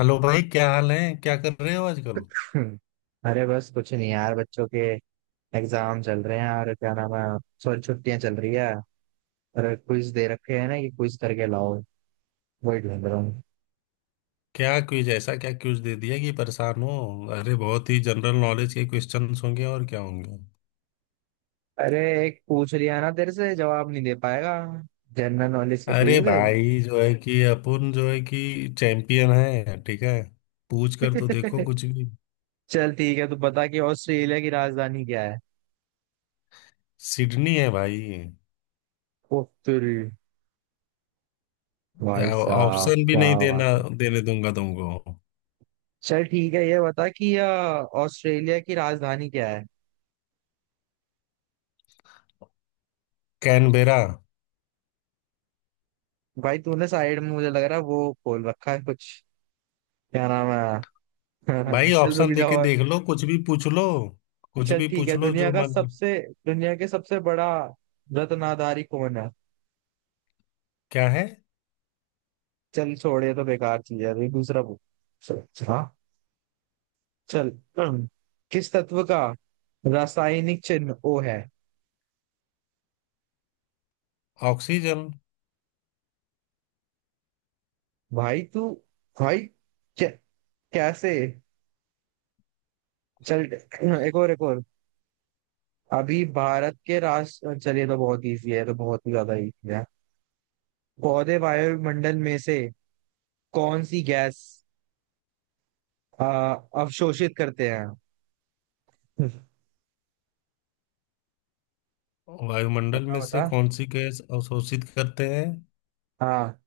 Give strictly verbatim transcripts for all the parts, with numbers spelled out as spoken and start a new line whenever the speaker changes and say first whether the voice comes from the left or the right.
left: Hello भाई, क्या हाल है? क्या कर रहे हो आजकल?
right: हम्म, अरे बस कुछ नहीं यार, बच्चों के एग्जाम चल रहे हैं। और क्या नाम है, सॉरी, छुट्टियां चल रही है। और क्विज दे रखे हैं ना कि क्विज करके लाओ, वही ढूंढ रहा हूँ।
left: क्या क्विज? ऐसा क्या क्विज दे दिया कि परेशान हो? अरे बहुत ही जनरल नॉलेज के क्वेश्चंस होंगे और क्या होंगे।
right: अरे, एक पूछ लिया ना तेरे से जवाब नहीं दे पाएगा, जनरल नॉलेज के
left: अरे
right: क्विज।
left: भाई, जो है कि अपन जो है कि चैंपियन है, ठीक है। पूछ कर तो देखो कुछ भी।
right: चल ठीक है, तू बता कि ऑस्ट्रेलिया की राजधानी क्या है।
left: सिडनी है भाई।
right: ओ तेरी, भाई साहब,
left: ऑप्शन भी
right: क्या
left: नहीं देना,
right: बात।
left: देने दूंगा तुमको।
right: चल ठीक है, ये बता कि अ, ऑस्ट्रेलिया की राजधानी क्या है।
left: कैनबेरा।
right: भाई, तूने साइड में मुझे लग रहा है वो खोल रखा है कुछ, क्या नाम है। हाँ, हाँ,
left: भाई
right: चल रुक
left: ऑप्शन
right: जाओ।
left: देके
right: और
left: देख लो, कुछ भी पूछ लो, कुछ
right: चल
left: भी
right: ठीक
left: पूछ
right: है,
left: लो
right: दुनिया
left: जो
right: का
left: मन।
right: सबसे दुनिया के सबसे बड़ा रत्नाधारी कौन है।
left: क्या है?
right: चल छोड़, ये तो बेकार चीज है, अभी दूसरा पूछ। चल, हाँ। चल। हम्म, किस तत्व का रासायनिक चिन्ह ओ है।
left: ऑक्सीजन।
right: भाई तू, भाई, कै, कैसे। चल। एक और, एक और। अभी भारत के राष्ट्र चलिए तो बहुत इजी है, ये तो बहुत ही ज्यादा इजी है। पौधे वायुमंडल में से कौन सी गैस आ, अवशोषित करते हैं।
left: वायुमंडल में
right: बता
left: से
right: बता।
left: कौन सी गैस अवशोषित करते हैं?
right: हाँ।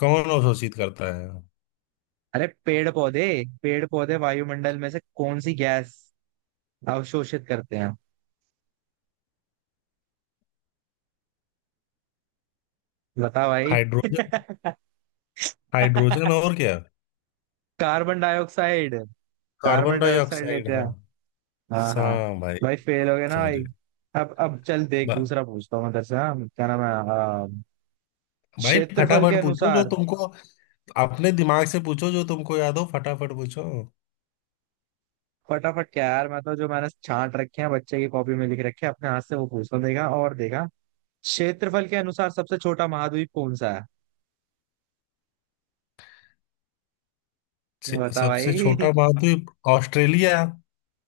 left: कौन अवशोषित करता है?
right: अरे पेड़ पौधे, पेड़ पौधे वायुमंडल में से कौन सी गैस अवशोषित करते हैं, बता भाई।
left: हाइड्रोजन। हाइड्रोजन और क्या?
right: Carbon dioxide.
left: Carbon
right: carbon dioxide
left: dioxide.
right: लेते हैं।
left: हाँ,
right: हाँ हाँ।
left: हाँ भाई।
right: भाई फेल हो गया ना भाई।
left: सॉरी।
right: अब अब चल देख,
left: बा,
right: दूसरा पूछता हूँ मदरसे। हाँ, क्या नाम है। हाँ,
left: भाई
right: क्षेत्रफल के
left: फटाफट पूछो जो
right: अनुसार।
left: तुमको। अपने दिमाग से पूछो जो तुमको याद हो, फटाफट पूछो।
right: फटाफट क्या यार, मैं तो जो मैंने छांट रखे हैं बच्चे की कॉपी में लिख रखे हैं अपने हाथ से, वो पूछता हूँ, देखा और देखा। क्षेत्रफल के अनुसार सबसे छोटा महाद्वीप कौन सा है,
left: से-
right: बता
left: सबसे
right: भाई।
left: छोटा महाद्वीप? ऑस्ट्रेलिया।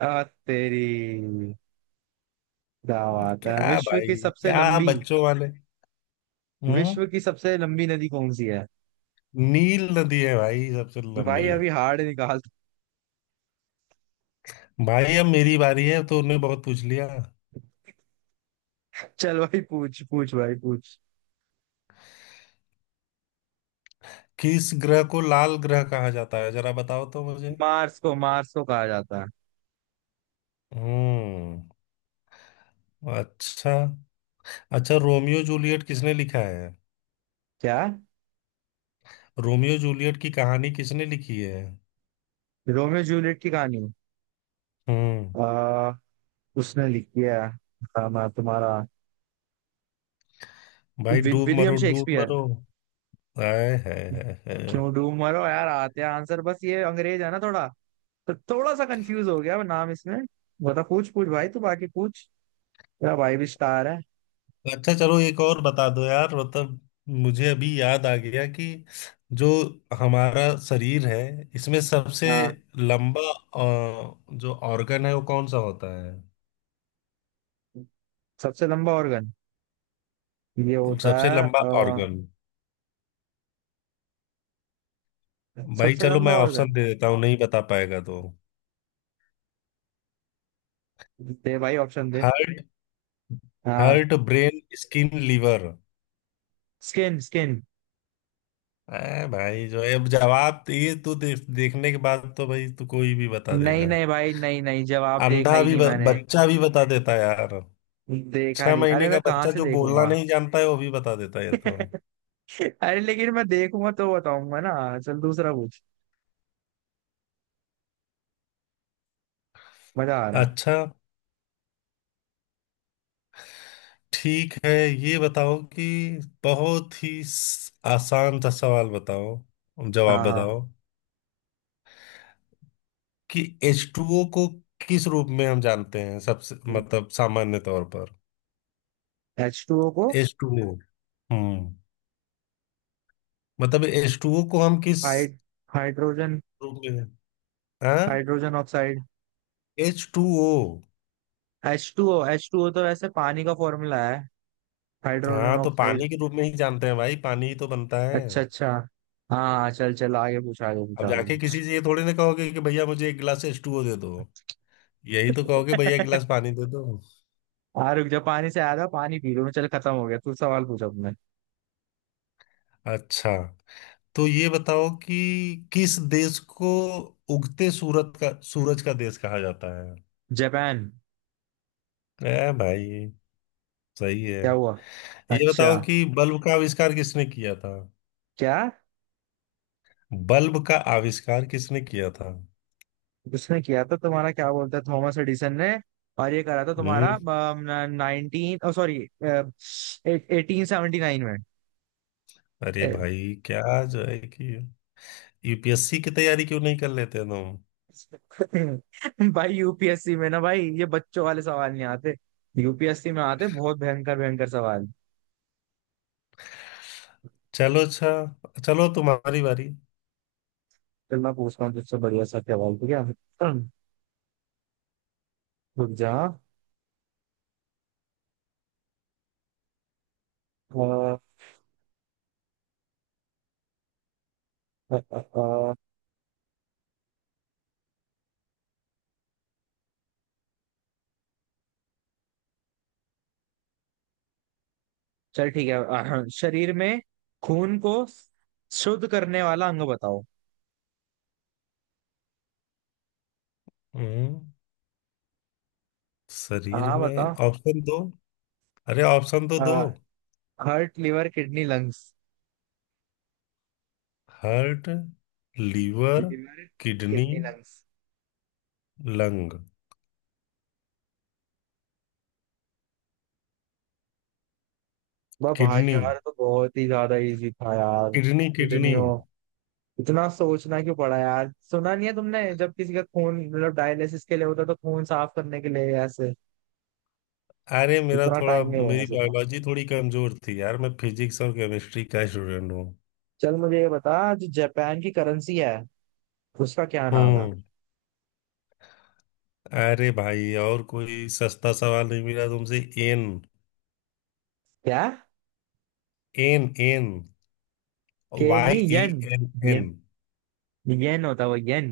right: आ, तेरी दावत है।
left: क्या
right: विश्व
left: भाई?
right: की सबसे
left: क्या
right: लंबी
left: बच्चों वाले। हम्म।
right: विश्व की सबसे लंबी नदी कौन सी है।
left: नील नदी है भाई, सबसे
right: भाई
left: लंबी।
right: अभी हार्ड निकाल।
left: भाई अब मेरी बारी है, तो उन्हें बहुत पूछ लिया।
right: चल भाई, पूछ पूछ भाई पूछ।
left: किस ग्रह को लाल ग्रह कहा जाता है, जरा बताओ तो मुझे।
right: मार्स को मार्स को कहा जाता है।
left: हम्म। अच्छा। अच्छा, रोमियो जूलियट किसने लिखा है?
right: क्या।
left: रोमियो जूलियट की कहानी किसने लिखी है?
right: रोमियो जूलियट की कहानी।
left: हम्म।
right: आ, उसने लिखी है हाँ, मैं तुम्हारा।
left: भाई
right: वि,
left: डूब
right: विलियम
left: मरो, डूब
right: शेक्सपियर।
left: मरो। आए है, है, है।
right: क्यों डूब मरो यार, आते हैं आंसर, बस ये अंग्रेज है ना थोड़ा, तो थोड़ा सा कंफ्यूज हो गया मैं नाम इसमें। बता पूछ पूछ भाई, तू बाकी पूछ। तेरा भाई भी स्टार है।
left: अच्छा चलो एक और बता दो यार, मतलब मुझे अभी याद आ गया कि जो हमारा शरीर है, इसमें सबसे
right: हाँ।
left: लंबा अ, जो ऑर्गन है, वो कौन सा होता है?
right: सबसे लंबा ऑर्गन ये होता
left: सबसे
right: है
left: लंबा
right: अ,
left: ऑर्गन। भाई
right: सबसे
left: चलो
right: लंबा
left: मैं ऑप्शन
right: ऑर्गन।
left: दे देता हूँ, नहीं बता पाएगा तो।
right: दे भाई ऑप्शन दे।
left: हार्ट।
right: हाँ।
left: Heart, brain, skin, liver.
right: Skin, skin.
left: ए भाई, जो है, अब जवाब तो ये तो दे, देखने के बाद तो भाई तू कोई भी बता
right: नहीं
left: देगा।
right: नहीं भाई, नहीं नहीं, जवाब देखा
left: अंधा
right: ही
left: भी,
right: नहीं
left: ब,
right: मैंने,
left: बच्चा भी बता देता है यार।
right: देखा
left: छह
right: नहीं, अरे
left: महीने का
right: मैं कहाँ
left: बच्चा
right: से
left: जो बोलना
right: देखूंगा।
left: नहीं जानता है, वो भी बता देता है ये तो।
right: अरे लेकिन मैं देखूंगा तो बताऊंगा ना, चल दूसरा पूछ, मजा आ रहा।
left: अच्छा। ठीक है, ये बताओ कि बहुत ही स- आसान सा सवाल बताओ, जवाब
right: हाँ हाँ।
left: बताओ, कि एच टू ओ को किस रूप में हम जानते हैं, सबसे मतलब सामान्य तौर पर?
right: एच टू ओ को
left: एच टू ओ। हम्म। मतलब एच टू ओ को हम किस
right: हाइड हाइड्रोजन,
left: रूप में? हाँ।
right: Hydrogen oxide.
left: H two O.
right: H two O, H two O तो वैसे पानी का फॉर्मूला है, हाइड्रोजन
left: हाँ, तो
right: ऑक्साइड।
left: पानी के रूप में ही जानते हैं भाई, पानी ही तो बनता है।
right: अच्छा अच्छा। हाँ चल चल, आगे पूछ आगे पूछ
left: अब
right: आगे
left: जाके
right: पूछ।
left: किसी से ये थोड़ी ना कहोगे कि भैया मुझे एक गिलास एच टू ओ दे दो। यही तो कहोगे, भैया एक गिलास पानी दे दो।
right: हाँ रुक जा, पानी से आया था, पानी पी लो, चल खत्म हो गया, तू सवाल पूछ अपने।
left: अच्छा, तो ये बताओ कि किस देश को उगते सूरत का, सूरज का देश कहा जाता है?
right: जापान।
left: ए भाई, सही है।
right: क्या हुआ।
left: ये
right: अच्छा,
left: बताओ कि बल्ब का आविष्कार किसने किया था?
right: क्या।
left: बल्ब का आविष्कार किसने किया था?
right: उसने किया था तुम्हारा, क्या बोलता है, थॉमस एडिसन ने। और ये करा था तुम्हारा
left: हम्म।
right: नाइनटीन ओ सॉरी एटीन सेवेंटी नाइन में।
left: अरे
right: अ,
left: भाई, क्या जो है कि यू पी एस सी की तैयारी क्यों नहीं कर लेते तुम?
right: भाई यूपीएससी में ना भाई, ये बच्चों वाले सवाल नहीं आते, यूपीएससी में आते बहुत भयंकर भयंकर सवाल।
left: चलो अच्छा, चलो तुम्हारी बारी।
right: फिर मैं पूछता हूँ तुझसे बढ़िया सा सवाल, ठीक है। रुक जा। अ, अ, अ, अ, चल ठीक है। अ, शरीर में खून को शुद्ध करने वाला अंग बताओ।
left: हम्म। शरीर
right: हाँ
left: में?
right: बताओ।
left: ऑप्शन दो। अरे ऑप्शन तो दो।
right: Heart, liver, kidney, lungs.
left: Heart, liver,
right: liver,
left: kidney,
right: kidney, lungs.
left: Lung.
right: वाह भाई
left: किडनी
right: यार, तो बहुत ही ज्यादा इजी था यार।
left: Kidney kidney.
right: किडनियों, इतना सोचना क्यों पड़ा यार। सुना नहीं है तुमने, जब किसी का खून मतलब डायलिसिस के लिए होता है, तो खून साफ करने के लिए ऐसे,
left: अरे मेरा
right: इतना
left: थोड़ा,
right: टाइम नहीं होगा।
left: मेरी बायोलॉजी थोड़ी कमजोर थी यार, मैं फिजिक्स और केमिस्ट्री का स्टूडेंट हूँ।
right: चल मुझे ये बता, जो जापान की करेंसी है उसका क्या नाम है।
left: हम्म। अरे भाई और कोई सस्ता सवाल नहीं मिला तुमसे? एन
right: क्या।
left: N N.
right: के नहीं,
left: वाई ई
right: येन।
left: एन।
right: ये।
left: एन।
right: येन होता है, वो येन।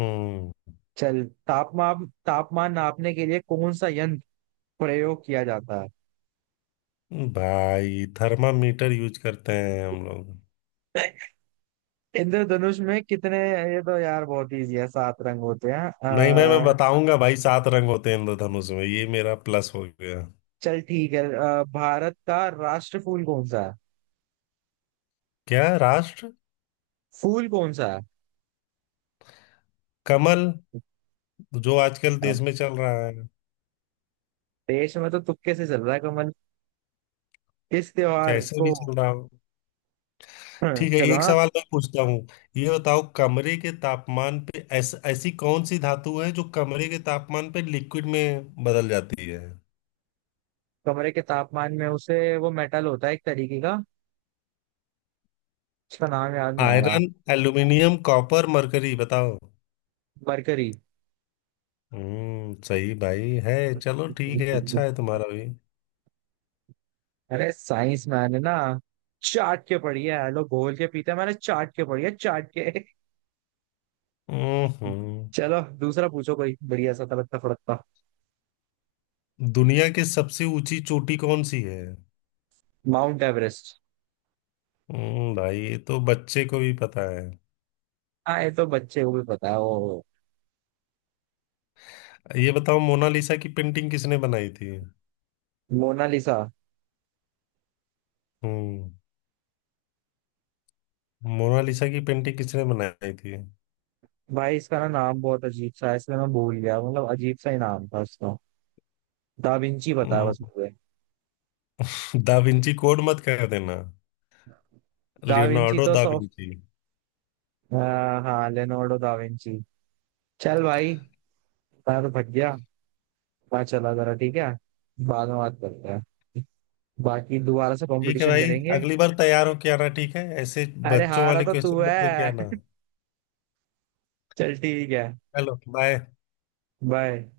left: हम्म।
right: चल, तापमान तापमान नापने के लिए कौन सा यंत्र प्रयोग किया जाता है।
left: भाई थर्मामीटर यूज करते हैं हम लोग।
right: इंद्रधनुष में कितने, ये तो यार बहुत इजी है, सात रंग होते हैं।
left: नहीं, मैं मैं
right: अ,
left: बताऊंगा भाई। सात रंग होते हैं इंद्रधनुष में, ये मेरा प्लस हो गया।
right: चल ठीक है, अ, भारत का राष्ट्र फूल कौन सा है,
left: क्या राष्ट्र?
right: फूल कौन सा है।
left: कमल, जो आजकल
right: अ,
left: देश में चल रहा है।
right: देश में तो तुक्के से चल रहा है कमल। इस त्योहार
left: कैसे
right: को
left: भी चल रहा हो। ठीक है,
right: चलो,
left: एक
right: हाँ,
left: सवाल मैं पूछता हूँ। ये बताओ कमरे के तापमान पे, ऐस, ऐसी कौन सी धातु है जो कमरे के तापमान पे लिक्विड में बदल जाती है?
right: कमरे के तापमान में उसे वो मेटल होता है एक तरीके का, उसका नाम याद नहीं आ रहा।
left: आयरन, एल्यूमिनियम, कॉपर, मरकरी, बताओ।
right: मरकरी।
left: हम्म, सही भाई है। चलो ठीक है, अच्छा है तुम्हारा भी।
right: अरे साइंस मैंने ना चाट के पढ़ी है, लोग घोल के पीते हैं, मैंने चाट के पढ़ी है, चाट के।
left: हम्म। हम्म।
right: चलो दूसरा पूछो कोई बढ़िया सा, तड़कता फड़कता।
left: दुनिया की सबसे ऊंची चोटी कौन सी है?
right: Mount Everest.
left: हम्म, भाई ये तो बच्चे को भी पता है।
right: हाँ ये तो बच्चे को भी पता है, वो
left: ये बताओ मोनालिसा की पेंटिंग किसने बनाई थी?
right: मोनालिसा।
left: हम्म। मोनालिसा की पेंटिंग किसने बनाई थी?
right: भाई इसका ना नाम बहुत अजीब सा है इसलिए मैं भूल गया, मतलब अजीब सा ही नाम था उसका, दा विंची पता है
left: हम्म।
right: बस मुझे।
left: दा विंची कोड मत कह देना।
right: दा विंची
left: लियोनार्डो
right: तो
left: दा
right: सॉफ्ट।
left: विंची।
right: हाँ, लेनोर्डो दा विंची। चल भाई, मैं तो थक गया, मैं चला जरा, ठीक है, बाद में बात करते हैं, बाकी दोबारा से
left: ठीक है
right: कंपटीशन
left: भाई,
right: करेंगे।
left: अगली बार तैयार होके आना, ठीक है ऐसे।
right: अरे
left: बच्चों
right: हारा
left: वाले
right: तो तू
left: क्वेश्चन मत लेके
right: है।
left: आना।
right: चल ठीक है,
left: चलो बाय।
right: बाय।